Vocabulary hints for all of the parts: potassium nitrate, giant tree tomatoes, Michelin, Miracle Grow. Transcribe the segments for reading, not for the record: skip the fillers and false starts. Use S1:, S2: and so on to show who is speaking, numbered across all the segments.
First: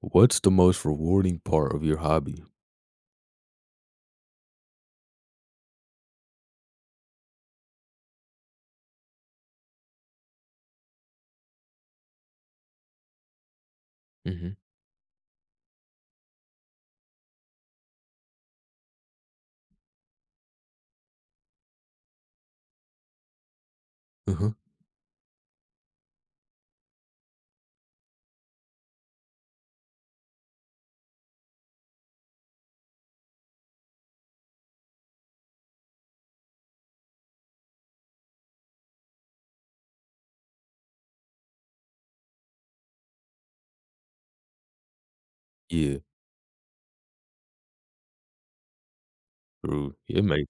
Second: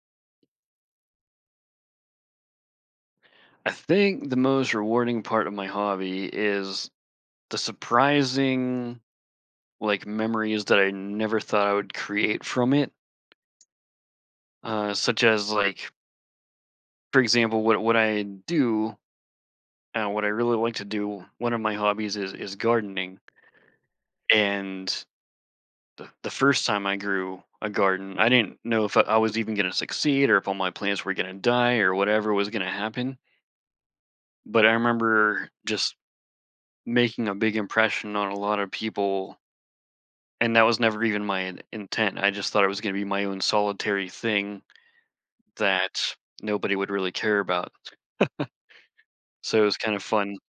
S1: What's the most rewarding part of your hobby?
S2: I think the most rewarding part of my hobby is the surprising like memories that I never thought I would create from it.
S1: Hmm.
S2: Uh, such as like, for example, what I do, what I really like to do. One of my hobbies is gardening,
S1: Huh.
S2: and the first time I grew a garden, I didn't know if I was even going to succeed or if all my plants were going to die or whatever was going to happen. But I remember just making a big impression on a lot of people. And that was never even my in intent. I just thought it was gonna be my own solitary thing
S1: Yeah,
S2: that nobody would really care about. So it was
S1: true.
S2: kind of
S1: It
S2: fun.
S1: makes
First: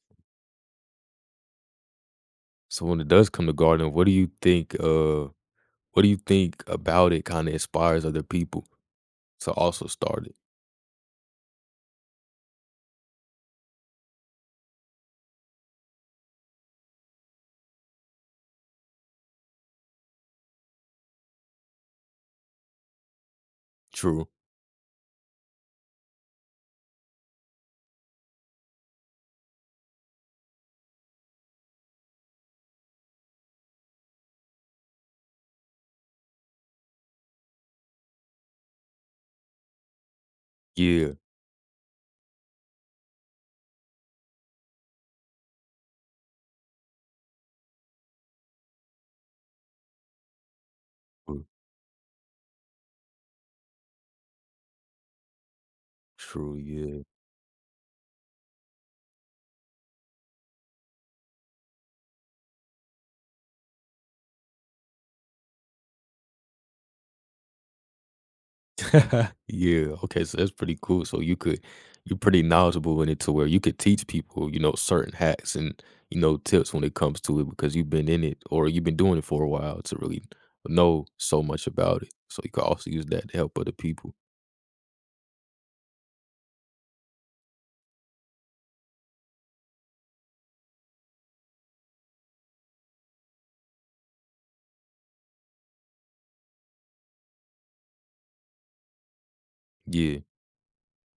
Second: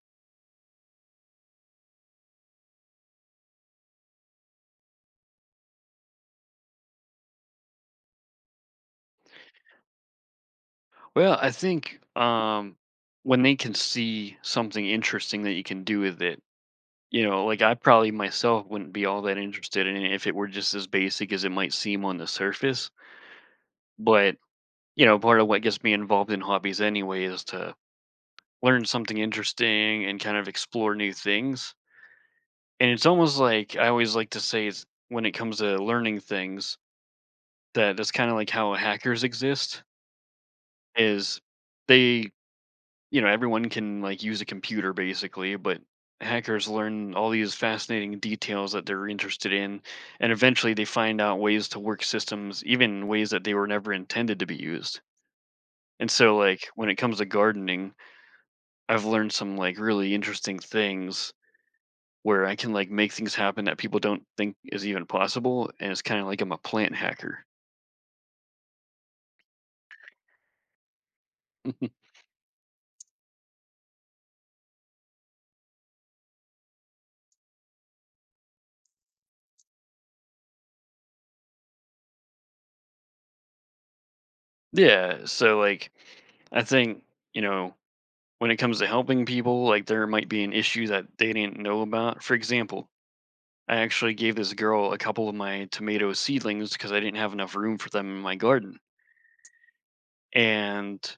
S1: so when it does come to gardening, what do you think? What do you think about it? Kind of inspires other people to also start it.
S2: Well, I think, when they can see something interesting that you can do with it, like, I probably myself wouldn't be all that interested in it if it were just as basic as it might seem on the surface,
S1: True.
S2: but, part of what gets me involved in hobbies anyway is to learn something interesting and kind of explore new things. And it's almost like I always like to say, it's when it comes to learning things that that's kind of like how hackers exist
S1: Yeah.
S2: is they, everyone can like use a computer basically, but hackers learn all these fascinating details that they're interested in, and eventually they find out
S1: True.
S2: ways to work systems even in ways that they were never intended to be used. And so
S1: True.
S2: like when it
S1: Yeah.
S2: comes to gardening, I've learned some like really interesting things where I can like make things happen that people don't think is even possible, and it's kind of like I'm a plant hacker.
S1: Yeah, okay, so that's pretty cool. So you could you're pretty knowledgeable in it to where you could teach people, you know, certain hacks and, you know, tips when it comes to it because you've been in it or you've been doing it for a while to really know so much about it. So you could also use that to help other people.
S2: Yeah, so like I think you know when it comes to helping people, like there might be an issue that they didn't know about. For example, I actually gave this girl a couple of my tomato seedlings because I didn't have enough room for them in my garden,
S1: Yeah,
S2: and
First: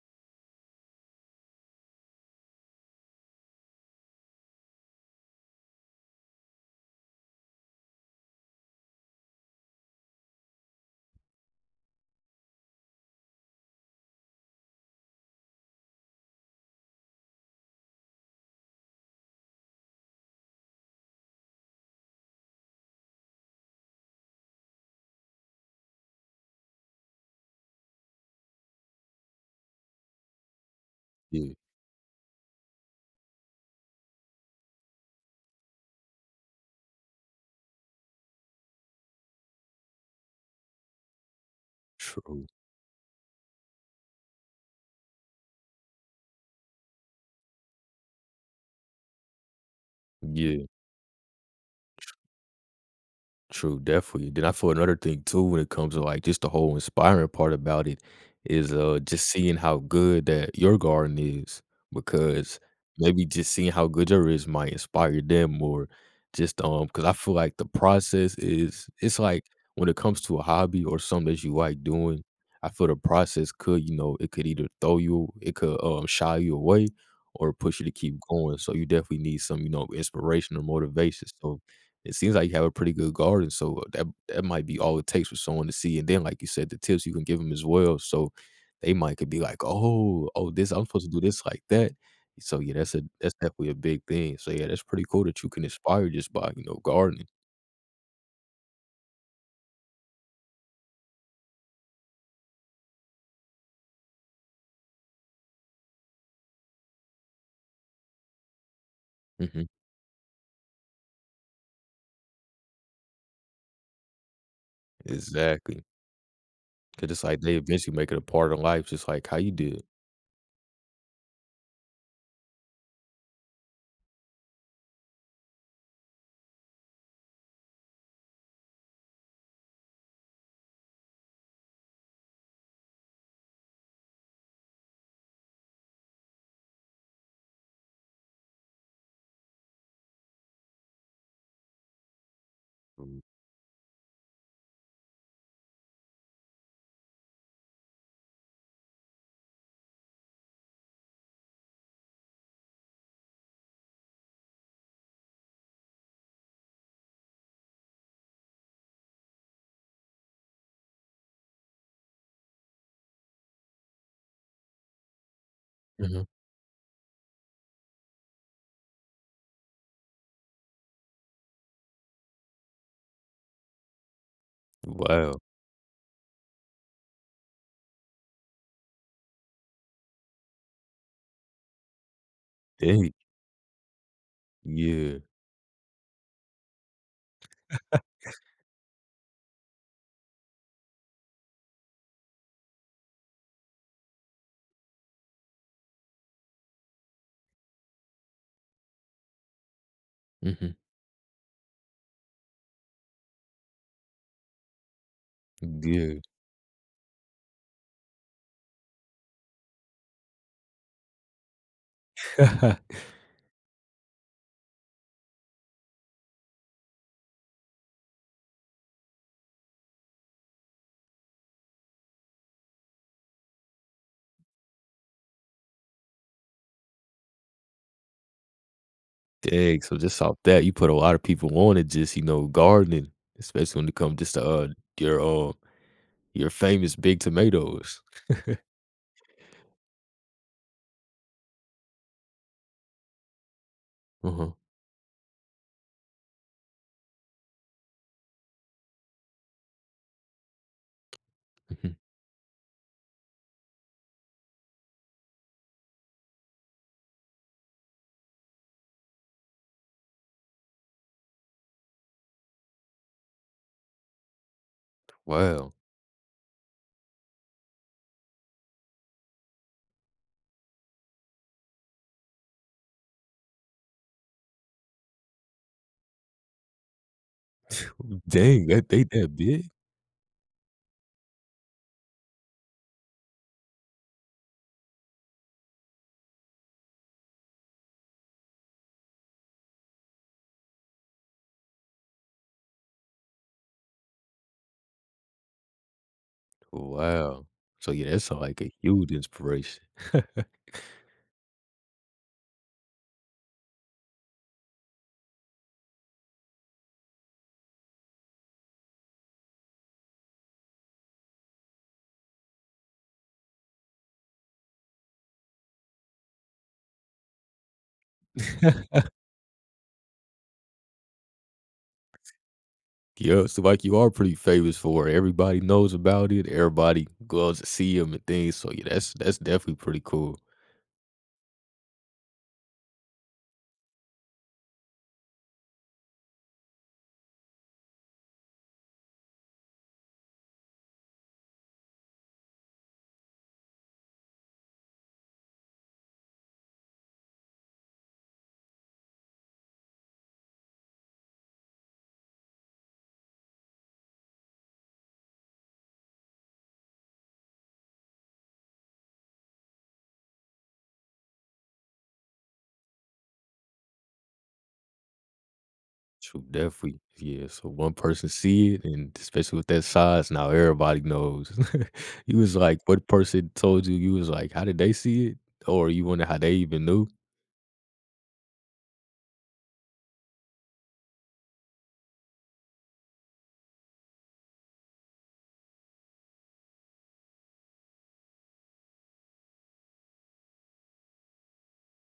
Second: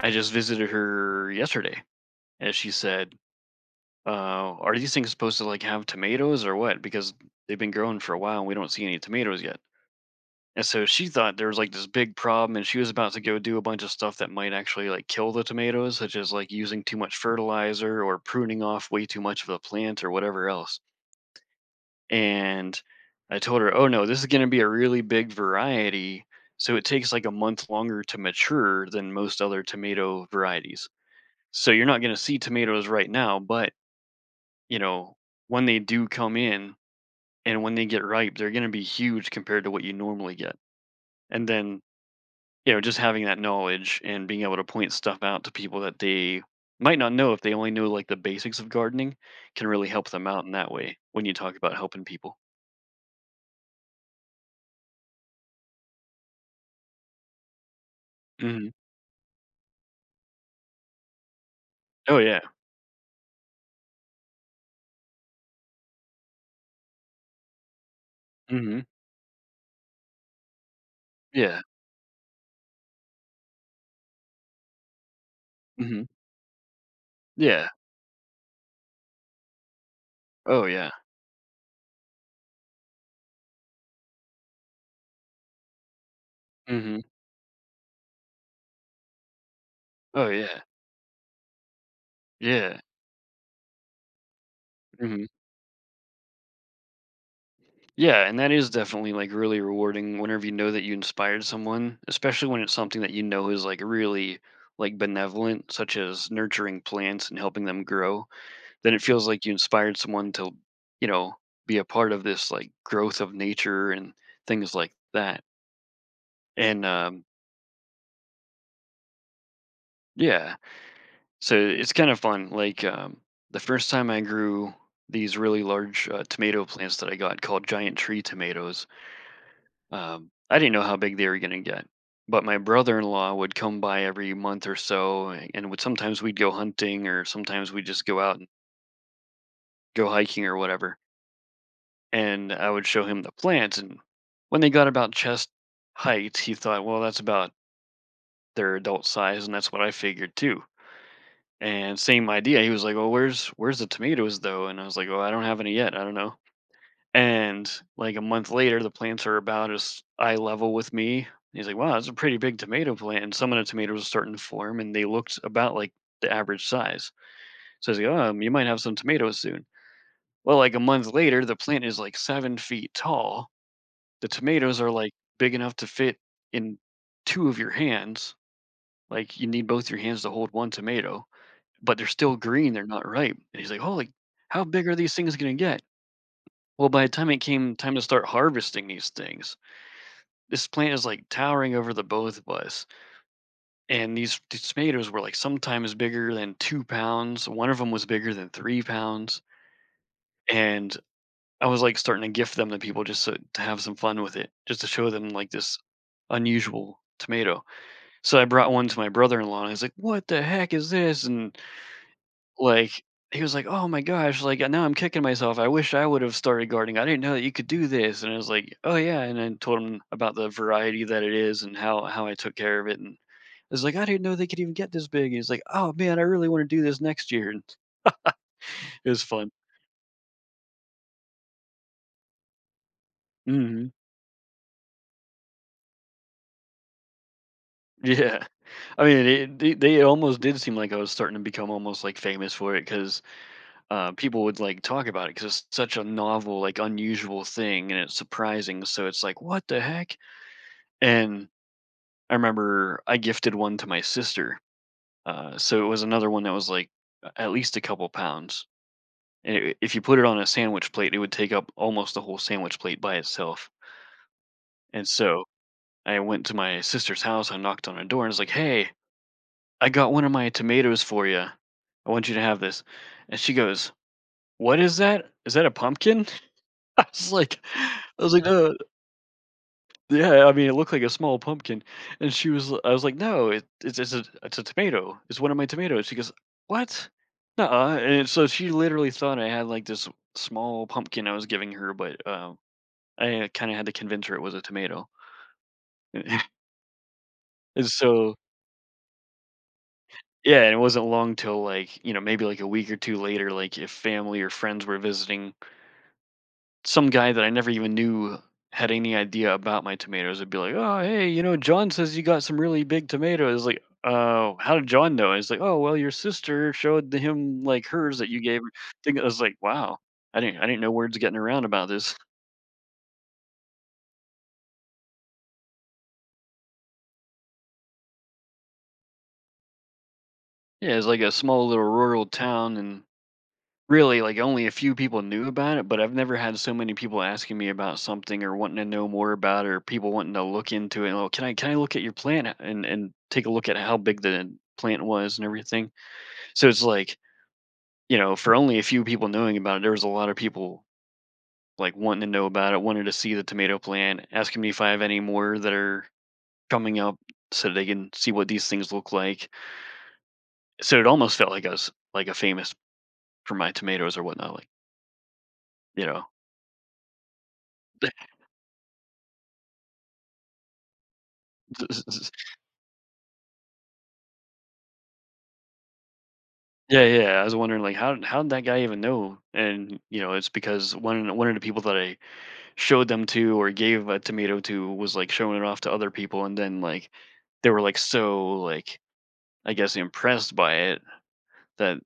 S2: I just visited her yesterday, and she said. Are these things supposed to like have tomatoes or what? Because they've been growing for a while and we don't see any tomatoes yet. And so she thought there was like this big problem, and she was about to go do a bunch of stuff that might actually like kill the tomatoes, such as like using too much fertilizer or pruning off way too much of the plant or whatever else. And I told her, oh no, this is going to be a really big variety. So it takes like a month longer to mature than most other tomato varieties.
S1: yeah,
S2: So you're not going to see tomatoes right now, but you know, when they do come in and when they get ripe, they're going to be huge compared to what you normally get. And then
S1: true.
S2: just having that knowledge and being able to point stuff out to people that they might not know if they only know like the basics of gardening can really help them out in
S1: Yeah.
S2: that way when you talk about helping people.
S1: True, definitely. Then I feel another thing too when it comes to like just the whole inspiring part about it
S2: hmm
S1: is just seeing how good that your garden is
S2: Oh yeah.
S1: because maybe just seeing how good your is might inspire them or just because I feel like the process
S2: hmm
S1: is it's like when it comes to a hobby or something that you
S2: Yeah.
S1: like doing, I feel the process could, you know, it could either throw you, it could
S2: hmm
S1: shy you away or
S2: Yeah.
S1: push you to keep going. So you definitely need some, you know, inspiration or
S2: Oh yeah.
S1: motivation. So it seems like you have a pretty good guard, and so that might be all it takes for someone to see. And then, like you said, the
S2: hmm
S1: tips you can give them as well, so they might could be like, "Oh,
S2: Oh
S1: oh,
S2: yeah.
S1: this I'm supposed to do this like that." So yeah,
S2: Yeah.
S1: that's a that's definitely a big thing. So yeah, that's pretty cool
S2: hmm
S1: that you can inspire just by you know gardening.
S2: Yeah. And that is definitely like really rewarding whenever you know that you inspired someone, especially when it's something that you know is like really like benevolent, such as nurturing plants and helping them grow. Then it feels like you
S1: Mhm.
S2: inspired someone to, you know, be a part of this like growth of nature and things like that.
S1: Because
S2: And
S1: it's like they eventually make it a part of life, just like how you did.
S2: yeah, so it's kind of fun. Like the first time I grew these really large tomato plants that I got called giant tree tomatoes, I didn't know how big they were going to get. But my brother-in-law would come by every month or so, and would sometimes we'd go hunting, or sometimes we'd just go out and go hiking or whatever, and I would show him the plants. And when they got about chest height, he thought, well, that's about their adult size, and that's what I figured too. And same idea. He was like, well, where's the tomatoes though? And I was like, oh, I don't have any yet. I don't know. And like a month later, the plants are about as eye level with me. He's like, wow, that's a pretty big tomato plant. And some of the tomatoes are starting to form, and they looked about like
S1: Mhm.
S2: the average size. So I was like, oh, you might have some tomatoes soon. Well, like a month later, the plant is like 7 feet tall, the tomatoes are like
S1: Wow.
S2: big enough to fit in two of your hands. Like you need both your hands to hold one tomato, but they're still green. They're not
S1: Dang.
S2: ripe. And he's like, holy, how big are these
S1: Yeah.
S2: things going to get? Well, by the time it came time to start harvesting these things, this plant is like towering over the both of us. And these tomatoes were like sometimes bigger than 2 pounds. One of them was bigger than 3 pounds.
S1: Mhm.
S2: And I was like starting to gift them to people just so, to have some fun with it, just to show them like this
S1: Yeah.
S2: unusual tomato. So I brought one to my brother-in-law, and I was like, "What the heck is this?" And, like, he was like, "Oh my gosh, like, now I'm kicking myself. I wish I would've started gardening. I didn't know that you could do this." And I was like, "Oh, yeah," and I told him about the variety that it is and how I took care of it, and I was like, "I didn't know they could even get this big." And he's like, "Oh, man, I really wanna do this next year." And it was fun.
S1: Dang, so just off that, you put a lot of people on to just, you know, gardening, especially when
S2: Mhm.
S1: it comes just to, your, uh, your famous big tomatoes.
S2: Yeah. I mean, it they almost did seem like I was starting to become almost, like, famous for it because. People
S1: Uh-huh.
S2: would like talk about it because it's such a novel, like unusual thing, and it's surprising. So it's like, what the heck? And
S1: Mhm.
S2: I remember I gifted one to my sister. So it was another one that was like at least a couple pounds. And it, if you put it on a sandwich plate, it would take up almost the whole sandwich plate by itself. And so
S1: Wow.
S2: I went to my sister's house. I knocked on her door and was like, hey, I got one of my tomatoes for you. I want you to have this. And she goes, what is that? Is that a pumpkin? I was like, I was like,
S1: Dang,
S2: "No."
S1: that they that big?
S2: Yeah, I mean, it looked like a small pumpkin, and she was I was like, "No, it it's a tomato. It's one of my tomatoes." She goes, "What? Nuh-uh," and so she literally thought I had, like, this small pumpkin I was giving her, but, I kinda had to convince her it was a tomato.
S1: Wow.
S2: And
S1: So, yeah, that's,
S2: so
S1: like, a huge inspiration.
S2: yeah, and it wasn't long till, like, maybe, like, a week or 2 later, like, if family or friends were visiting, some guy that I never even knew had any idea about my tomatoes would be like, "Oh, hey, you know, John says you got some really big tomatoes." Like, "Oh, how did John know?" It's like, "Oh, well, your sister showed him like hers that you gave her." Thing I was like, "Wow, I didn't know words getting around about this."
S1: Yeah, so, like, you are pretty famous for it. Everybody knows about it. Everybody goes to see 'em and things. So, yeah, that's definitely pretty cool.
S2: Yeah, it's like a small little rural town, and really, like, only a few people knew about it, but I've never had so many people asking me about something or wanting to know more about it or people wanting to look into it, "Oh, can I look at your plant and take a look at how big the plant was and everything?" So it's like, for only a few people knowing about it, there was a lot of people, like, wanting to know about it, wanted to see the tomato plant, asking me if I have any more that are coming up so they can see what these things look like. So it almost felt like I was, like, a famous for my tomatoes or whatnot, like, you know?
S1: Shoot, definitely. Yeah, so one person see it, and especially with that size, now everybody knows. You was like, what person told you? You was like, how did they see it? Or you wonder how they even
S2: Yeah,
S1: knew?
S2: yeah. Yeah, I was wondering, like, how did that guy even know? And you know, it's because one of the people that I showed them to or gave a tomato to was like showing it off to other people, and then like they were like so like I guess impressed by it that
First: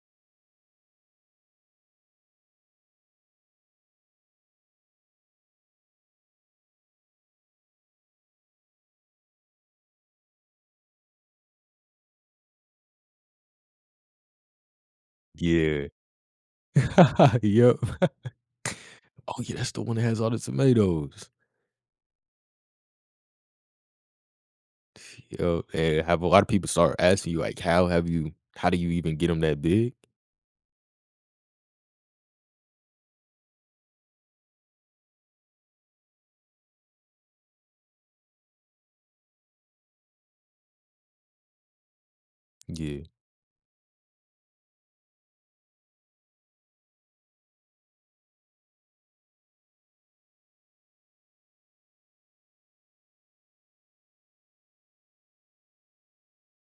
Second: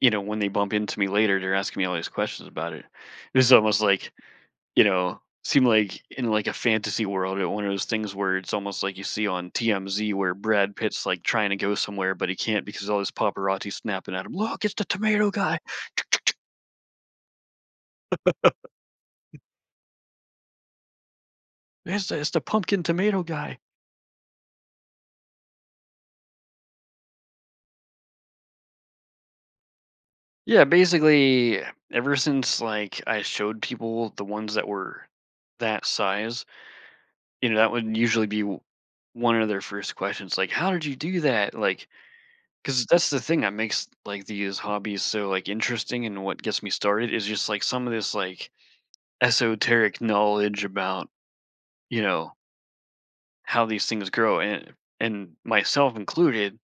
S2: you know when they bump into me later, they're asking me all these questions about it. It was almost like seem like in like a fantasy world, or one of those things where it's almost like you see on TMZ where Brad Pitt's like trying to go somewhere but he can't because all this paparazzi snapping at him. Look, it's the tomato guy.
S1: Yeah. Yep. Oh, yeah, that's the one that has all the tomatoes.
S2: It's the pumpkin tomato guy.
S1: Yep, and have a lot of people start asking you, like, how do you even get them that big?
S2: Yeah, basically ever since like I showed people the ones that were that size, you know, that would usually be one of their first questions, like, how did you do that? Like, because
S1: Yeah.
S2: that's the thing that makes like these hobbies so like interesting, and what gets me started is just like some of this like esoteric knowledge about, you know, how these things grow. And myself included,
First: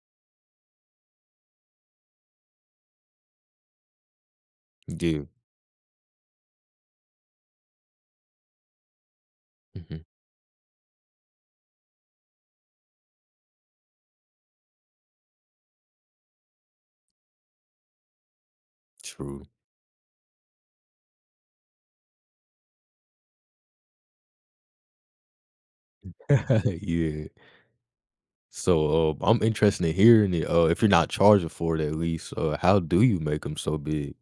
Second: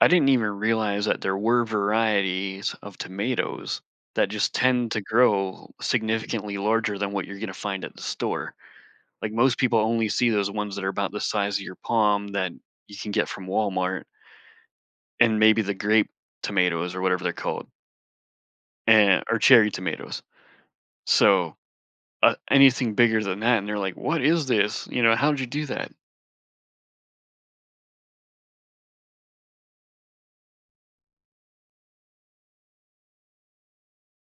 S2: I didn't even realize that there were varieties of tomatoes that just tend to
S1: Yeah.
S2: grow significantly larger than what you're going to find at the store. Like, most people
S1: Mhm.
S2: only see those ones that are about the size of your palm that you can get from Walmart, and maybe the grape tomatoes, or whatever they're called, and or
S1: True.
S2: cherry tomatoes. So anything bigger than that, and they're like, "What is this? You know, how'd you do that?"
S1: Yeah. So, I'm interested in hearing it. If you're not charging for it, at least, how do you make them so big?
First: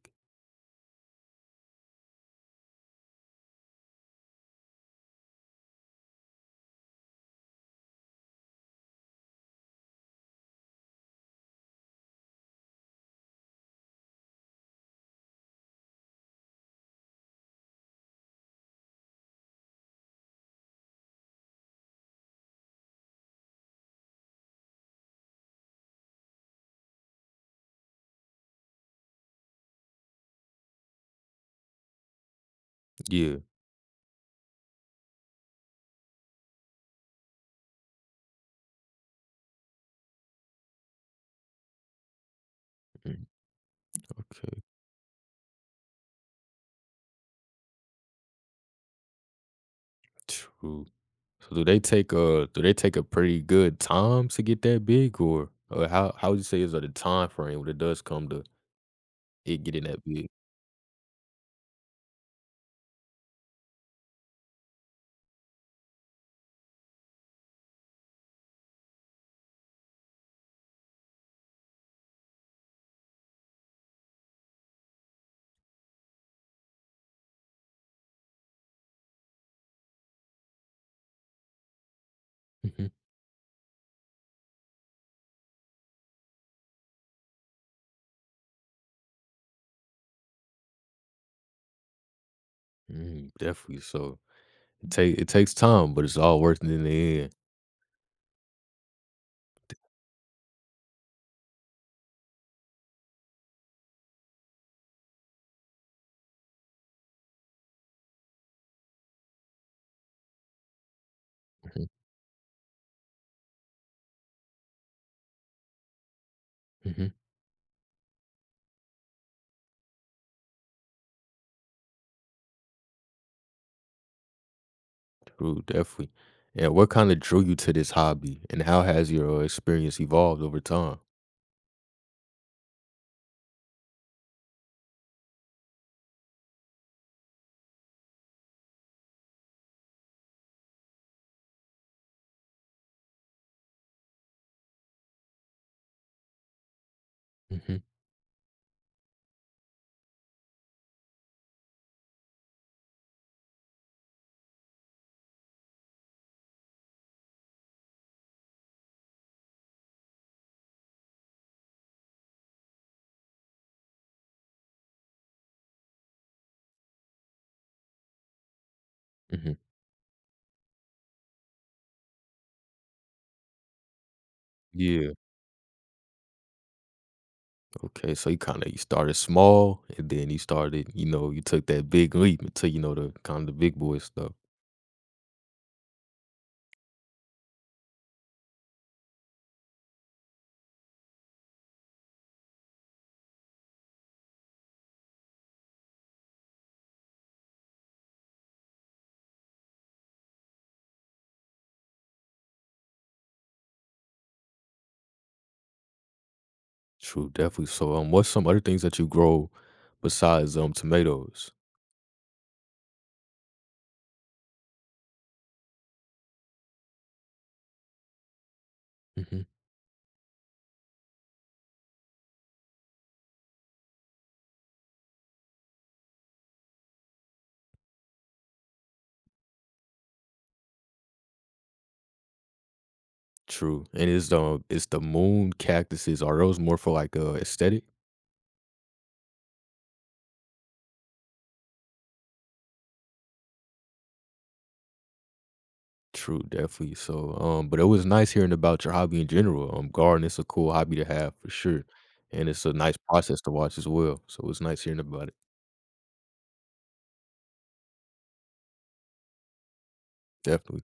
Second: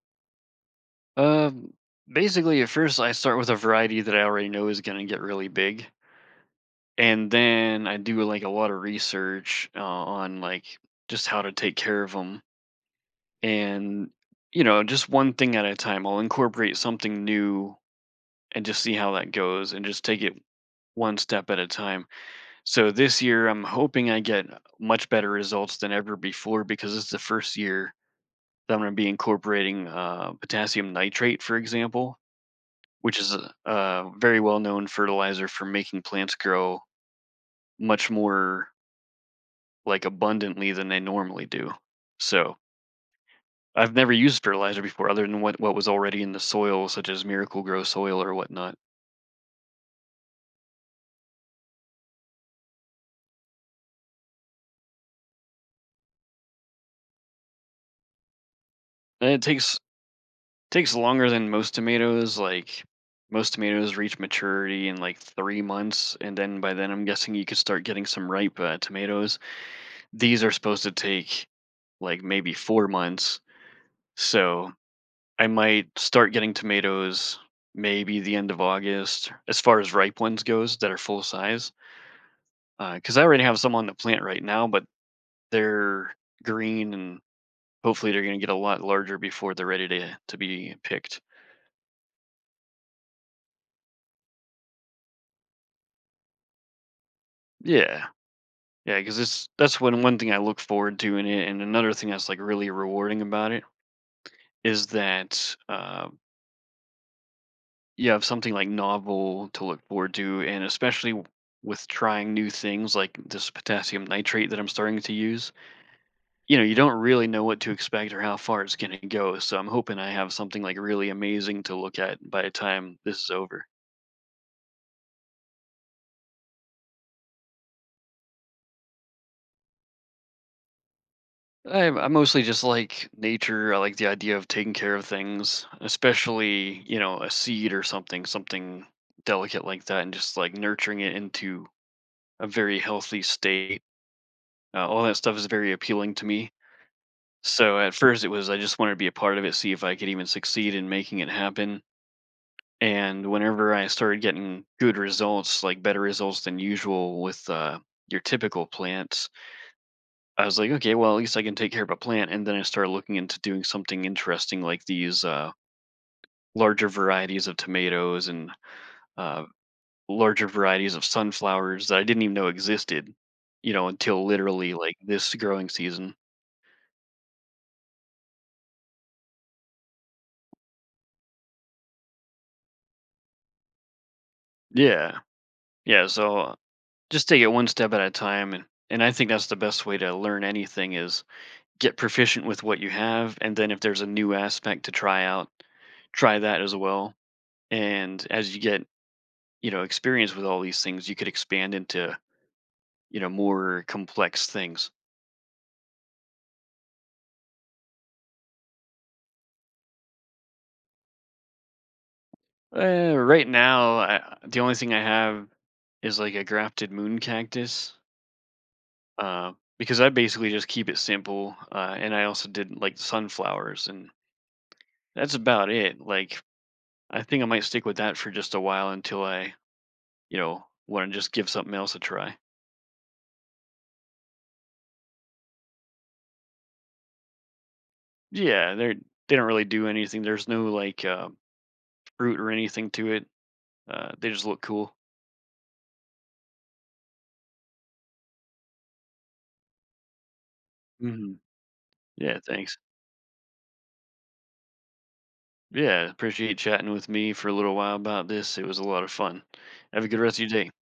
S2: Um, Basically, at first, I start with a variety that I already know is going to get really big, and then I do like a lot of research on like just how to take care of them, and you know, just one thing at a time. I'll incorporate something new and just see how that goes, and just take it one step at a time. So this year, I'm hoping I get much better results than ever before, because it's the first year that I'm going to be incorporating potassium nitrate, for example, which is
S1: Yeah.
S2: a very well known fertilizer for making plants grow much more like abundantly than they normally do. So
S1: Mm,
S2: I've never used
S1: okay.
S2: fertilizer before other than what was already in the soil, such as Miracle Grow soil or whatnot.
S1: True. So do they take a pretty good time to get that big, or how would you say is the time frame when it does come to
S2: And it
S1: it
S2: takes
S1: getting that big?
S2: Takes longer than most tomatoes, like, most tomatoes reach maturity in, like, 3 months, and then by then, I'm guessing you could start getting some ripe, tomatoes. These are supposed to take, like, maybe 4 months, so I might start getting tomatoes maybe the end of August, as far as ripe ones goes that are full size.
S1: Mhm.
S2: Because I already have some on the plant right now, but they're green, and hopefully, they're gonna get a lot larger before they're ready to be picked.
S1: Mm, definitely. So it takes time, but it's all worth it in the end.
S2: Yeah. Yeah, because it's that's when, one thing I look forward to in it, and another thing that's like really rewarding about it, is that you have something like novel to look forward to, and especially
S1: Mhm,
S2: with trying new things like this potassium nitrate that I'm starting to use. You know, you don't
S1: mhm.
S2: really know what to expect or how far it's going to go, so I'm hoping I have something like really amazing to look at by the time this is over.
S1: True. Definitely. And what kind of drew you to this hobby, and how has your experience evolved over time?
S2: I mostly just like nature. I like the idea of taking care of things, especially, you know, a seed or something, something delicate like that, and just like nurturing it into a very healthy state. All that stuff is very appealing to me.
S1: Hmm.
S2: So at first, it was, I just wanted to be a part of it, see if I could even succeed in making it happen. And whenever I started getting good results, like better results than usual with your typical plants, I was like, "Okay, well, at least I can take care of a plant." And then I started looking into doing something interesting like these, larger varieties of tomatoes, and, uh,
S1: Hmm.
S2: larger varieties of sunflowers that I didn't even know existed, you know, until literally, like,
S1: Yeah.
S2: this growing season.
S1: Okay, so you kinda you started small and then you started, you know, you took that big leap into, you know, the kind of the big boy stuff.
S2: Yeah. Yeah, so just take it one step at a time, and I think that's the best way to learn anything is, get proficient with what you have, and then if there's a new aspect to try out, try that as well. And as you get, you know, experience with all these things, you could expand into, you know, more complex things.
S1: True, definitely. So, what's some other things that you grow besides, tomatoes?
S2: Right now, the only thing I have is like a grafted moon cactus,
S1: Mhm.
S2: uh, because I basically just keep it simple, and I also did like sunflowers, and that's about it. Like, I think I might stick with that for just a while until I, you know, want to just give something else a try.
S1: True, and is the moon cactuses are those more for, like, aesthetic?
S2: Yeah, they're, they don't really do anything. There's no like, fruit or anything to it. Uh, they just look cool.
S1: True, definitely. So, but it was nice hearing about your hobby in general. Gardening is a cool hobby to have
S2: Hmm,
S1: for sure,
S2: yeah,
S1: and it's a
S2: thanks.
S1: nice process to watch as well. So, it's nice hearing about it.
S2: Yeah, appreciate chatting with me for a little while about this. It was a lot of fun. Have a good rest of your day.
S1: Definitely.